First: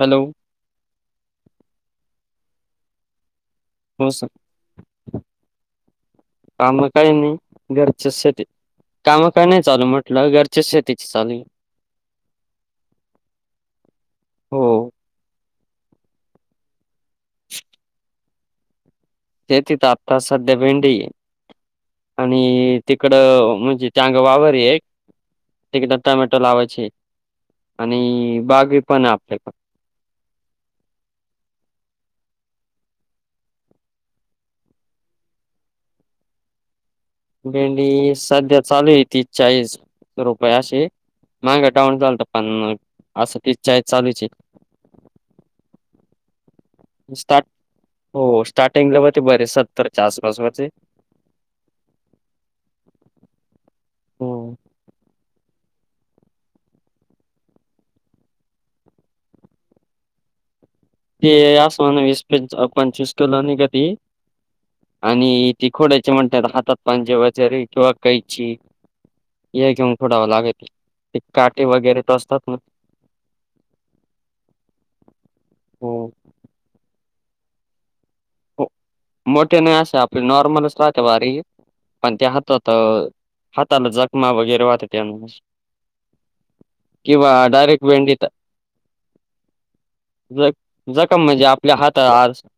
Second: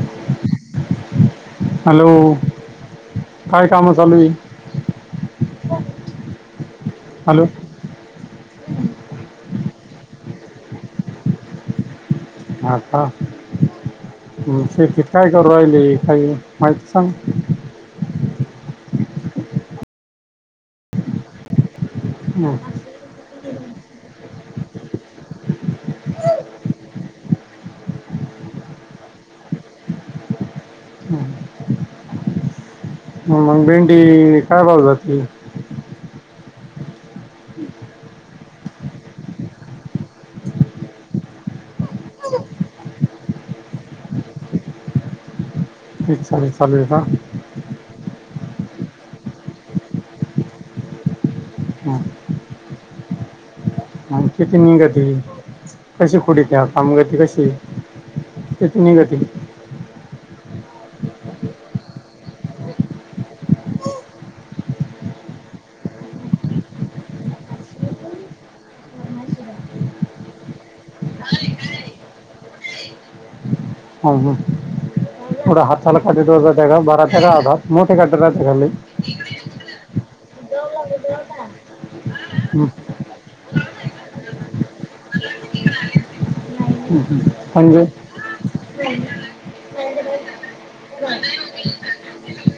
Hello hello काय काम हो चालू सर आहे हॅलो घरचे शेती काम काय नाही चालू म्हटलं घरच्या शेती चालू हा का स हो कि काय करू राहिले काही माहिती सांग ते तथ आताच सध्या भेंडी हं, आणि तिकड म्हणजे त्या अग वावर एक िकदा टमॅटो लावायचे आणि बागी पण आहे आपल्याकडे हं. ह मग भेंडी काय भाऊ जातील भेंडी सध्या चालू आहे ती चाळीस रुपये अशी माग डाऊन झालत पण असं ती ई चालूची च्छा स्टार्ट हो स्टार्टिंगला वती बरे सत्तरच्या आसपासवरती हम आणि हो किती नि का त कशी पुढ त्या कामगती कशी तेत गती ते आ समानस कोणसकला नाही कदी आणि तिखोड्याचे म्हणतात हातात पांजे वगैरे किंवा कैची हे घेऊन थोडा व लागत ते काटे वगैरे तर असतात नाग ह ह कड हात हो सल क दो बरा मोठीे गड्डरते हो खल्ली मोठे नाही असे आपले नॉर्मलच राहते वारी पण ते हं, हहातात हाताला जखमा वगैरे वात त्यां किंवा डायरेक्ट भेंडी तर ह ज जखम म्हणजे आपल्या हात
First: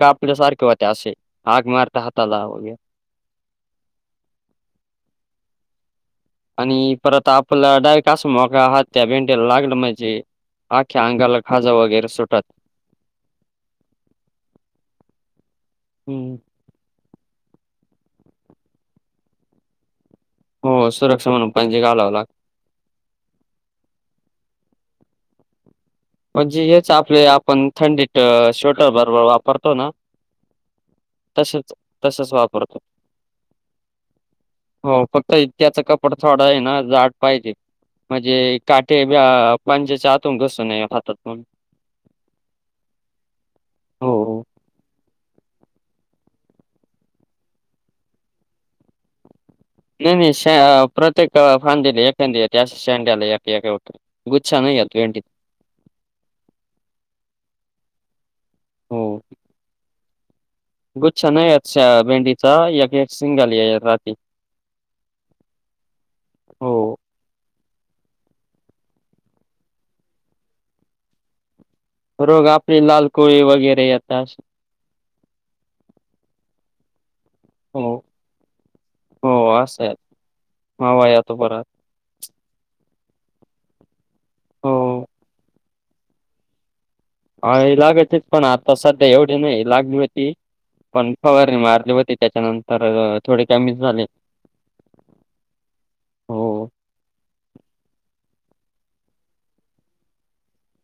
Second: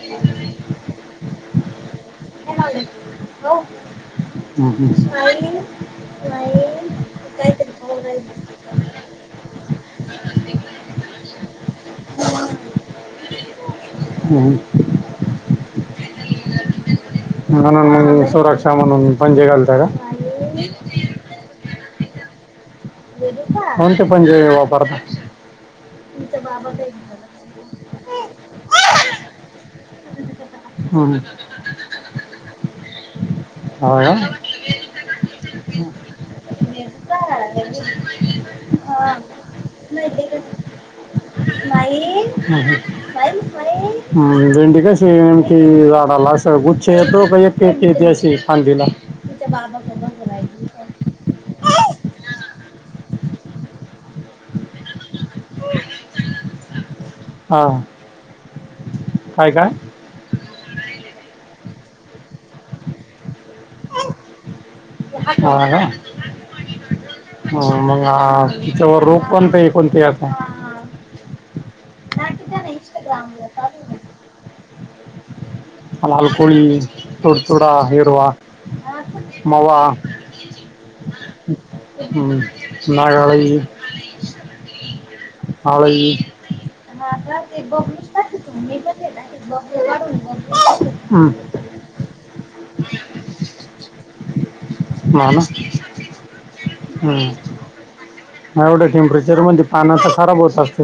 का आपल्या सारख तिव ते आशीे आग मारता हातलाे हो हम् हम् आणि परत आपला डाव कासं मग हत्या भेंड्याला लागलं म्हणजे आख्या अंगाला खाजं वगैरे सुटात हम् हम्म म्हणून म्हणजे सुरक्षा म्हणून पणजे घालत का हो सुरक्षा म्हणून पणजे घालावं लाग कोणते पणजे वापरता म्हणजे हेच आपले आपण थंडी श्वेटर बरोबर वापरतो ना हो तसेच तसच वापरतो हो हो फक्त इत्याचं कपड थोडा आहे ना झाड पाहिजे म्हणजे काठे बांज्याच्या हतून घसून नाहीय हातातण फई फई फई हो हो. हम्म भेंडी कशी नेमकी झाडाला अस गुच्छ येतो का एक एक येत अशी खांदीला तिथ बा नाही नाही श प्रत्येक फांदीला एखादी त्या शँडला एक उत गुचछ नाही येतलोेंट हा हो काय काय गुच्छा नाही आहेत भेंडीचा या गेट सिंगाली राती हो का ह हो मग त्याच्यावर रोख कोणत कोणते असं रोग आपली लाल कोोळी वगैरे येत लालकळी तुड ुड हो इवा हो मवा असं मावा येतो परत हम्म मळला हो हलाज हा हे लागतच पण आता सध्या एवढी नाही लागली होती पण हं, फवार नाही मारली होती त्याच्यानंतर थोडे कमी झाले ब ना हो हम् एवढं टेम्परेचर म्हणजे पाना तर खराब होत असत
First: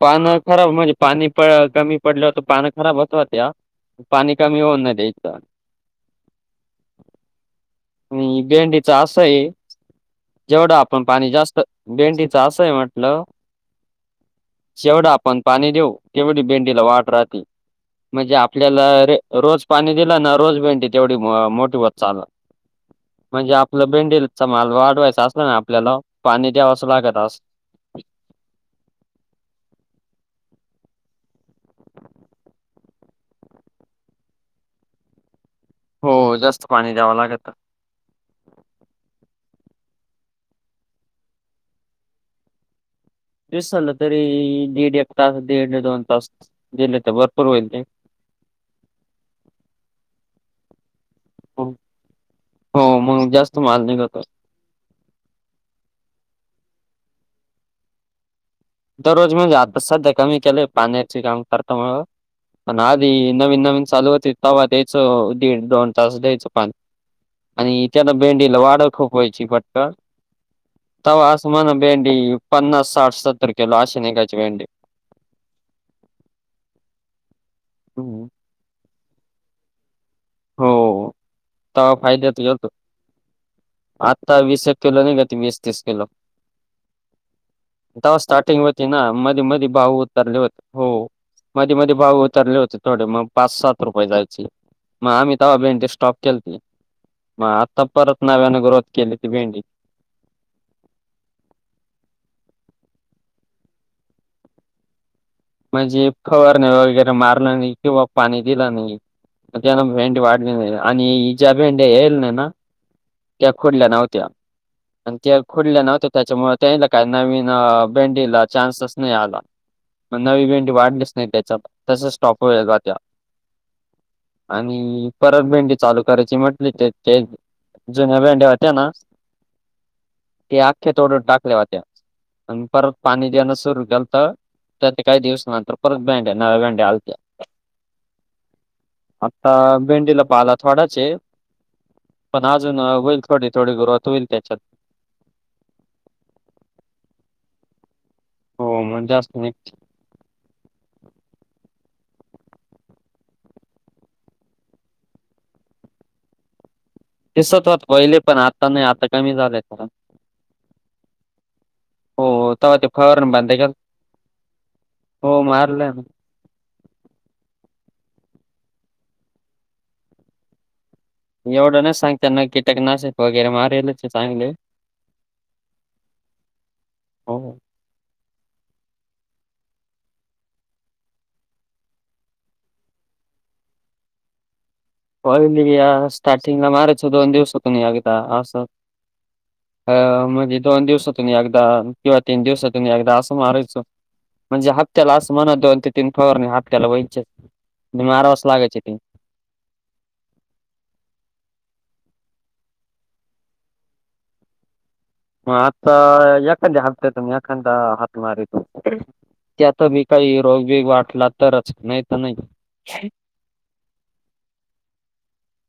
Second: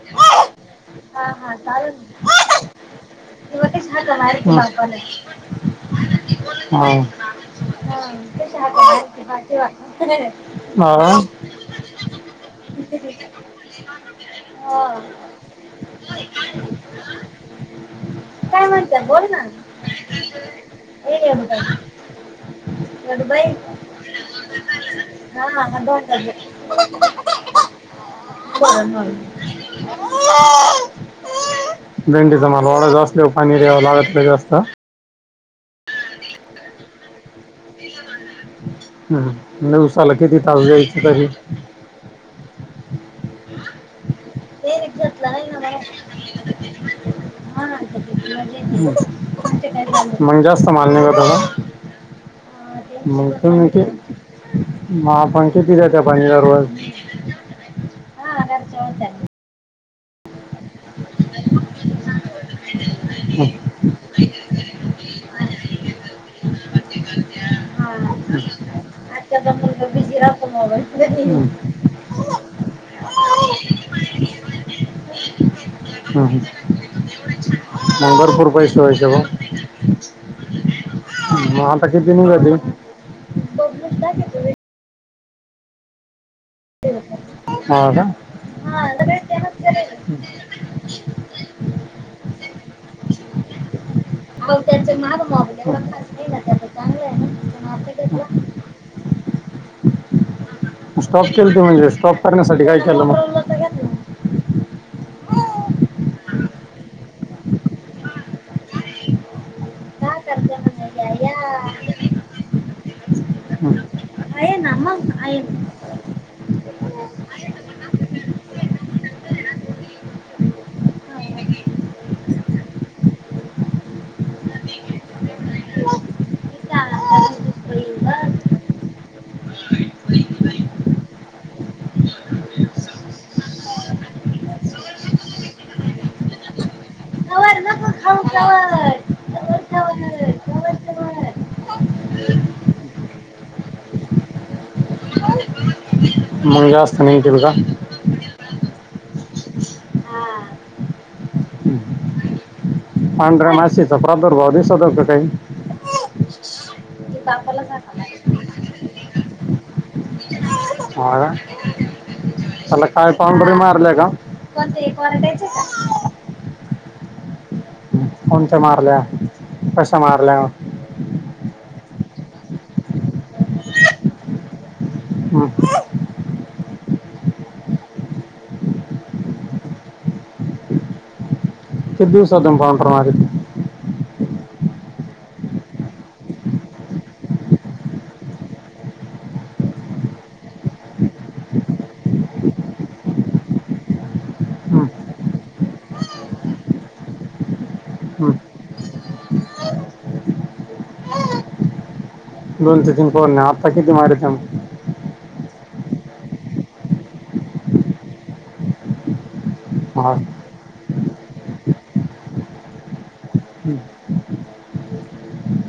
पान खराब म्हणजे पाणी प कमी पडलं होतं पान खराब होत हो त्या हो आणि भेंडीच असं आहे जेवढं आपण हा पाणी जास्त भेंडीच असं आहे म्हटलं [unintelligible] जेवढा आपण पाणी देऊ तेवढी भेंडीला वाट राहते म्हणजे आपल्याला रे रोज पाणी दिलं ना रोज भेंडी तेवढी मोठी होत चाल म्हणजे आपलं बेंडीचा माल वाढवायचा असला ना आपल्याला पाणी द्यावचं लागत अस ह हो भंडीचा मला वाडा जास्त पाणी द्यावं लागत जास्त हो जास्त पाणी द्यावं लागत [unintelligible] हम् उऊसाल कती तवीजयथ तरी तस झालं तरी दीड एक तास, दीड दोन तास गेले तर भरपूर होईल मग जास्त माल्य का तुला हो, हो, मग जास्त माल निघतो. [unintelligible] म आपण किती द्यायचं पाणी दररोज दररोज म्हणजे आता सध्या कमी केलय पाण्याचे काम करत मग पण आधी नवीन हम्म. नवीन चालू होती तवा द्यायच दीड, दोन तास द्यायचं पाणी. आणि त्यान भेंडीला वाड खूप व्हायची फक्त तवा आस म्हणा भेंडी ते पन्नास, साठ, सत्तर किलो आशन एकाची भेंडी हम ह हं, नंबरपूर पैसे वये का? हो, म आता तेव्हा कीतीन फायद्यात जातील? गेलतो. आता वीस एक किलो नाही का वीस, तीस किलो. हा तवा का स्टार्टिंग होती ना मध्ये मध्ये भाव उतरले होते. हो मध्ये मध्ये भाव उतरले होते थोडे मग पाच, सात रुपये जायचे. मग आम्ही तव्हा भेंडी स्टॉप केलती मग आता परत नव्यानें ग्रोथ केली ती भेंडी. स्टॉप केलती म्हणजे स्टॉप करण्यासाठी काय केलं मग म्हणजे फवारणे वगैरे मारलं नाही किंवा पाणी दिलं नाही म भेंडी वाढली नाही आणि हि ज्या भेंडी येल नाही ना त्या खोडल्या नव्हत्या आणि ते खुडले नव्हत्या त्याच्यामुळे त्याला काही नवीन बँंडीला चान्सस नाही आला मग नवींटी वाढलीस नाही त्याच्या तसच स्टॉप वल का त्या आणि परत भेंडी चालू करायची म्हटली ते ते जुन्या भेंढ्या होत्या ना ते आख्या तोडून टाकल्या होत्या. आणि परत पाणी देणं सुरू केलत. तर ते काही दिवस नंतर परत भ्यान भेंड्या आलत्या. [inaudible] [inaudible] आता भेंडीला पाला थोडाच हे पण अजून होईल थोडी थोडी सुरवात होईल त्याच्यात मग जास्तीन येतील का? हो म जास्त मिळतील. हा [unintelligible] दिसत होत पहिले पण आता नाही आता कमी झाले खर आ तवा त्याला ते काय फवारणी पावडर बंद केल मारल्या का? हो मारलंय ना. कोणत्या मारल्या कशा मारल्या? एवढं नाही सांगता येणार कीटक नाशक वगैरे मारेलच हाय चांगले. हम हो ते दिवसादं पाउंटर मारितो. होइल या स्टार्टिंग ला मारायच दोन दिवस त नाही आगित असत. अ म्हणजे दोन दिवसातून एकदा किंवा तीन दिवसातूनही एकदा असं मारायचं. म्हणजे हम्म. हप्त्याला असं म्हणत दोन ते तीन फवार हप्त्याला व्हायचे म्हनजे हम्म. माराव्याच लागायचे ते. दोन ते तीन फवार नाही आत्ता किती मारीता मग? म आता येकांद्या हप्त्यातून येकांदा हात मारीतो. त्यात बी हा काही हम्म. रोगबीग वाटला तरच नाही तर नाही. हम्म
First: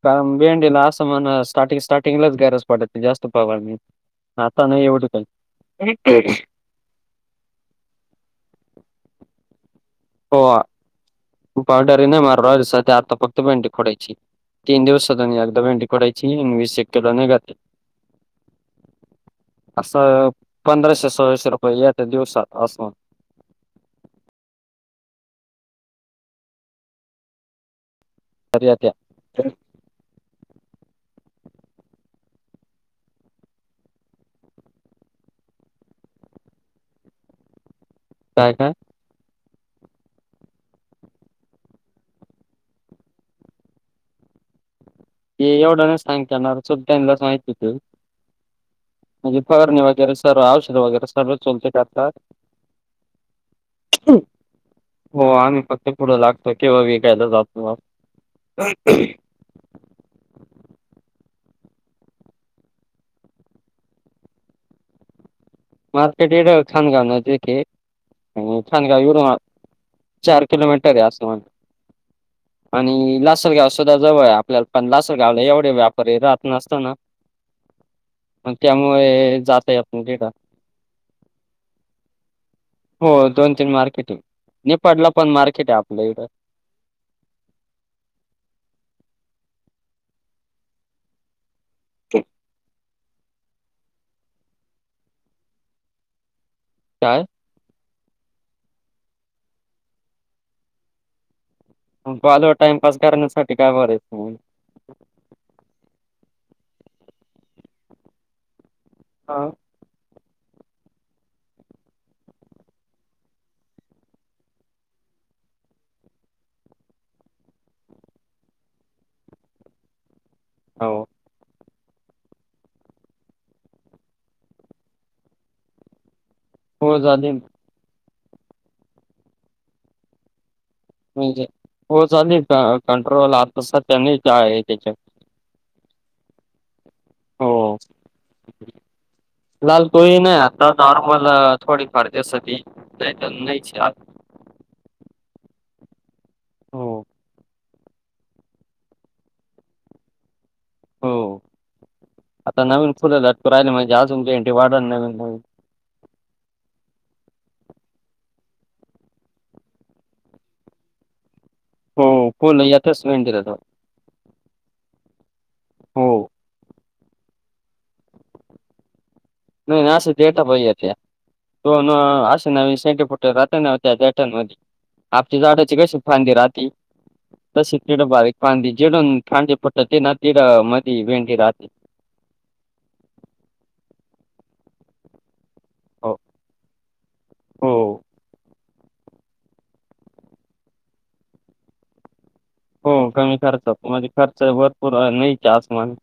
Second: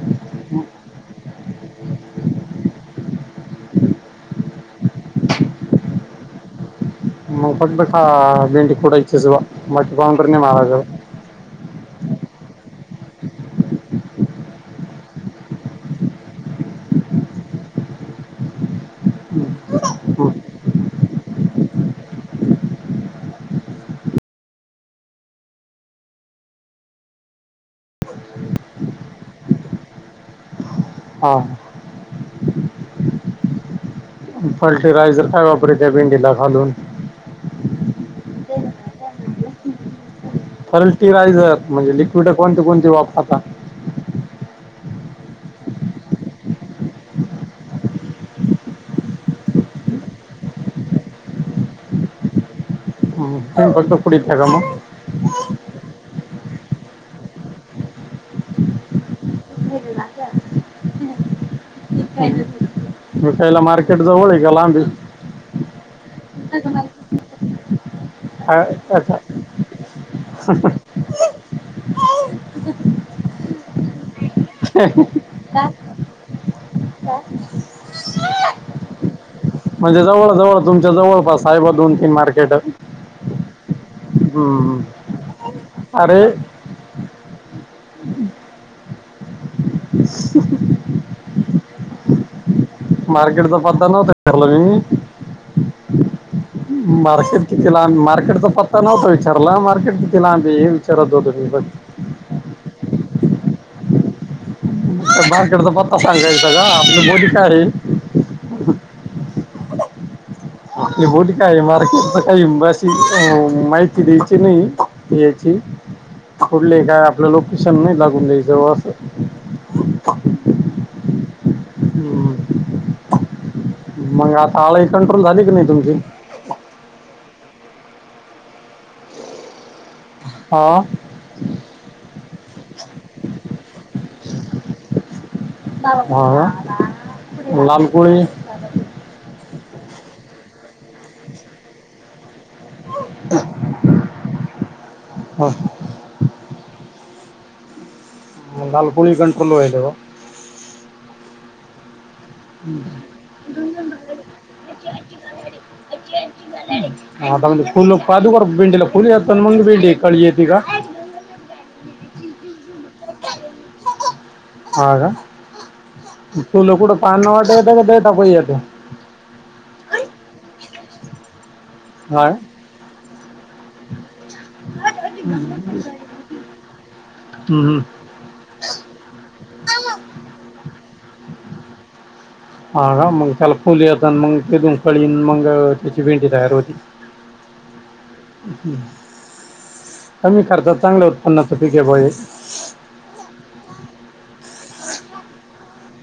कारण भेंडीला असं म्हण स्टार्टिंग स्टार्टिंगलाच गरज पडते जास्त फवारणी आता नाही एवढं काही. [unintelligible] पावडर हाय ना मारणार आता फक्त भेंडी खोडायची. [unintelligible] असं हम्म. पंधराशे, सोळाशे रुपये येतात दिवसात अस. पररय त्या हो फर्टिलायझर काय वापरत त्या भेंडीला घालून काय काय फल्टिरायझर म्हणजे लिक्विड कोणते कोणती वापरतात ते एवढं नाही सांग करणार सुद्ास माहिती त ीपगणी वगैरे सर औषध वगैर सळ चोलते काता ह कलत कुडीी ठ मग आणि पक् पुढं लागत किंवा विकायला जात मी खाला मार्केट जवळ आहे का लांबी मार्केट एढ छान का नाजे क आणि काय- थानगावी वरून काय- आत चार किलोमीटर आहे आसान. आणि लासल गाव सुद्धा जवळाय आपल्याला पण लास गावला एवढे व्यापारी राहत नसतो ना त्यामुळे जाता येत म्हणजे नाही तिथं. जवळ जवळ तुमच्या जवळपास साहेब दोन तीन मार्केट हो दोन तीन मार्केट आहे नेपाळला पण मार्केट आहे आपलं इडं अरे [unintelligible] तर मार्केटचा पत्ता नव्हत झालो मी काय? मारकेट किती लांब मार्केटचा पत्ता नव्हता विचारला मार्केट किती लांबी हे विचारत होतो मी पाल टाइमपास करण्यासाठी काय बरायचं म बार्केडचा पत्ता सांगायचा का आपली बली काय रे. हां. बट काय मार्केट का अशी माहिती द्यायची नाही याची कुठले काय आपलं लोकेशन नाही लागून द्यायचं असं. ह. हो. मग आता आळाई कंट्रोल झाली की नाही तुमची? हो झाले. हा. म्हणजे हो चालेली कंट्रोलला आ तस त्यांनी का आहे त्याच्या हा. हो. लाल कोळी लाल तोळी नाही आता नॉर्मल थोडी फडतेस त नाही तर नाहीच आ. ह. हो लाल कोुळी गणटलो आहेलेो. हो आता नवीन फुलेलाू राहिले म्हणजे आजमच्या इंटी वाढ नवीन नवीन झा. आता म्हणजे फुल पादू कर भिंडीला फुल यात मग भिंडी कळी येते का? हो पोल यातच वेंटला हा का हो तु ल कुडं पान नं वाटेत का देताा प येत. नाही नाही आ झेडता पैया तो हा आश ना सेट फुट रा ना. ट म आप जाडाची कशी फांदी राहते हम्म, तशी हम्म. त बारी ां जेडून पांे पटतात ते ना तेरा मध्ये वेंडी राहते. हा मग त्याला फली जता मग तेून कळीन मग त्याची हो भेंडी तयार होती. हो. कमी खर्चात चांगल्या उत्पन्नाच पिके पा आहे. हो कमी खर्चतो म्हणजे खर्च भरपूर आहे नाहीचे आसमान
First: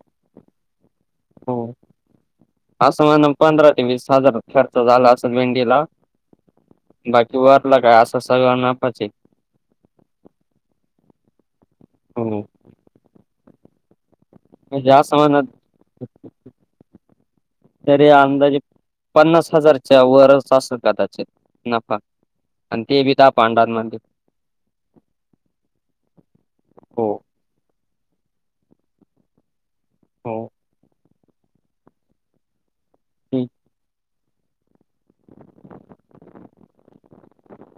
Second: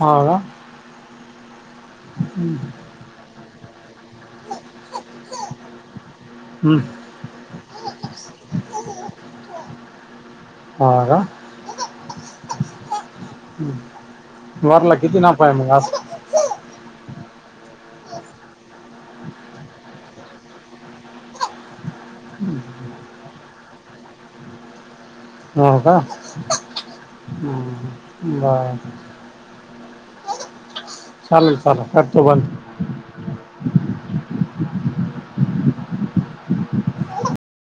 हा. हो. हम्म. असं म्हण पंधरा ते वीस हजार खर्च झाला असल भेंडीला हं. बाकी वाटला काय असं सगळं ना पाचे हो का? हो. हमं. जास् समाज. हो. तरर अंदाजे पन्नास हजारच्या वरच असेल कदाचित नफा आणि ते बी पांडवां मंदिर हो का हो बर हो चाल चालेल करतो बन. [unintelligible]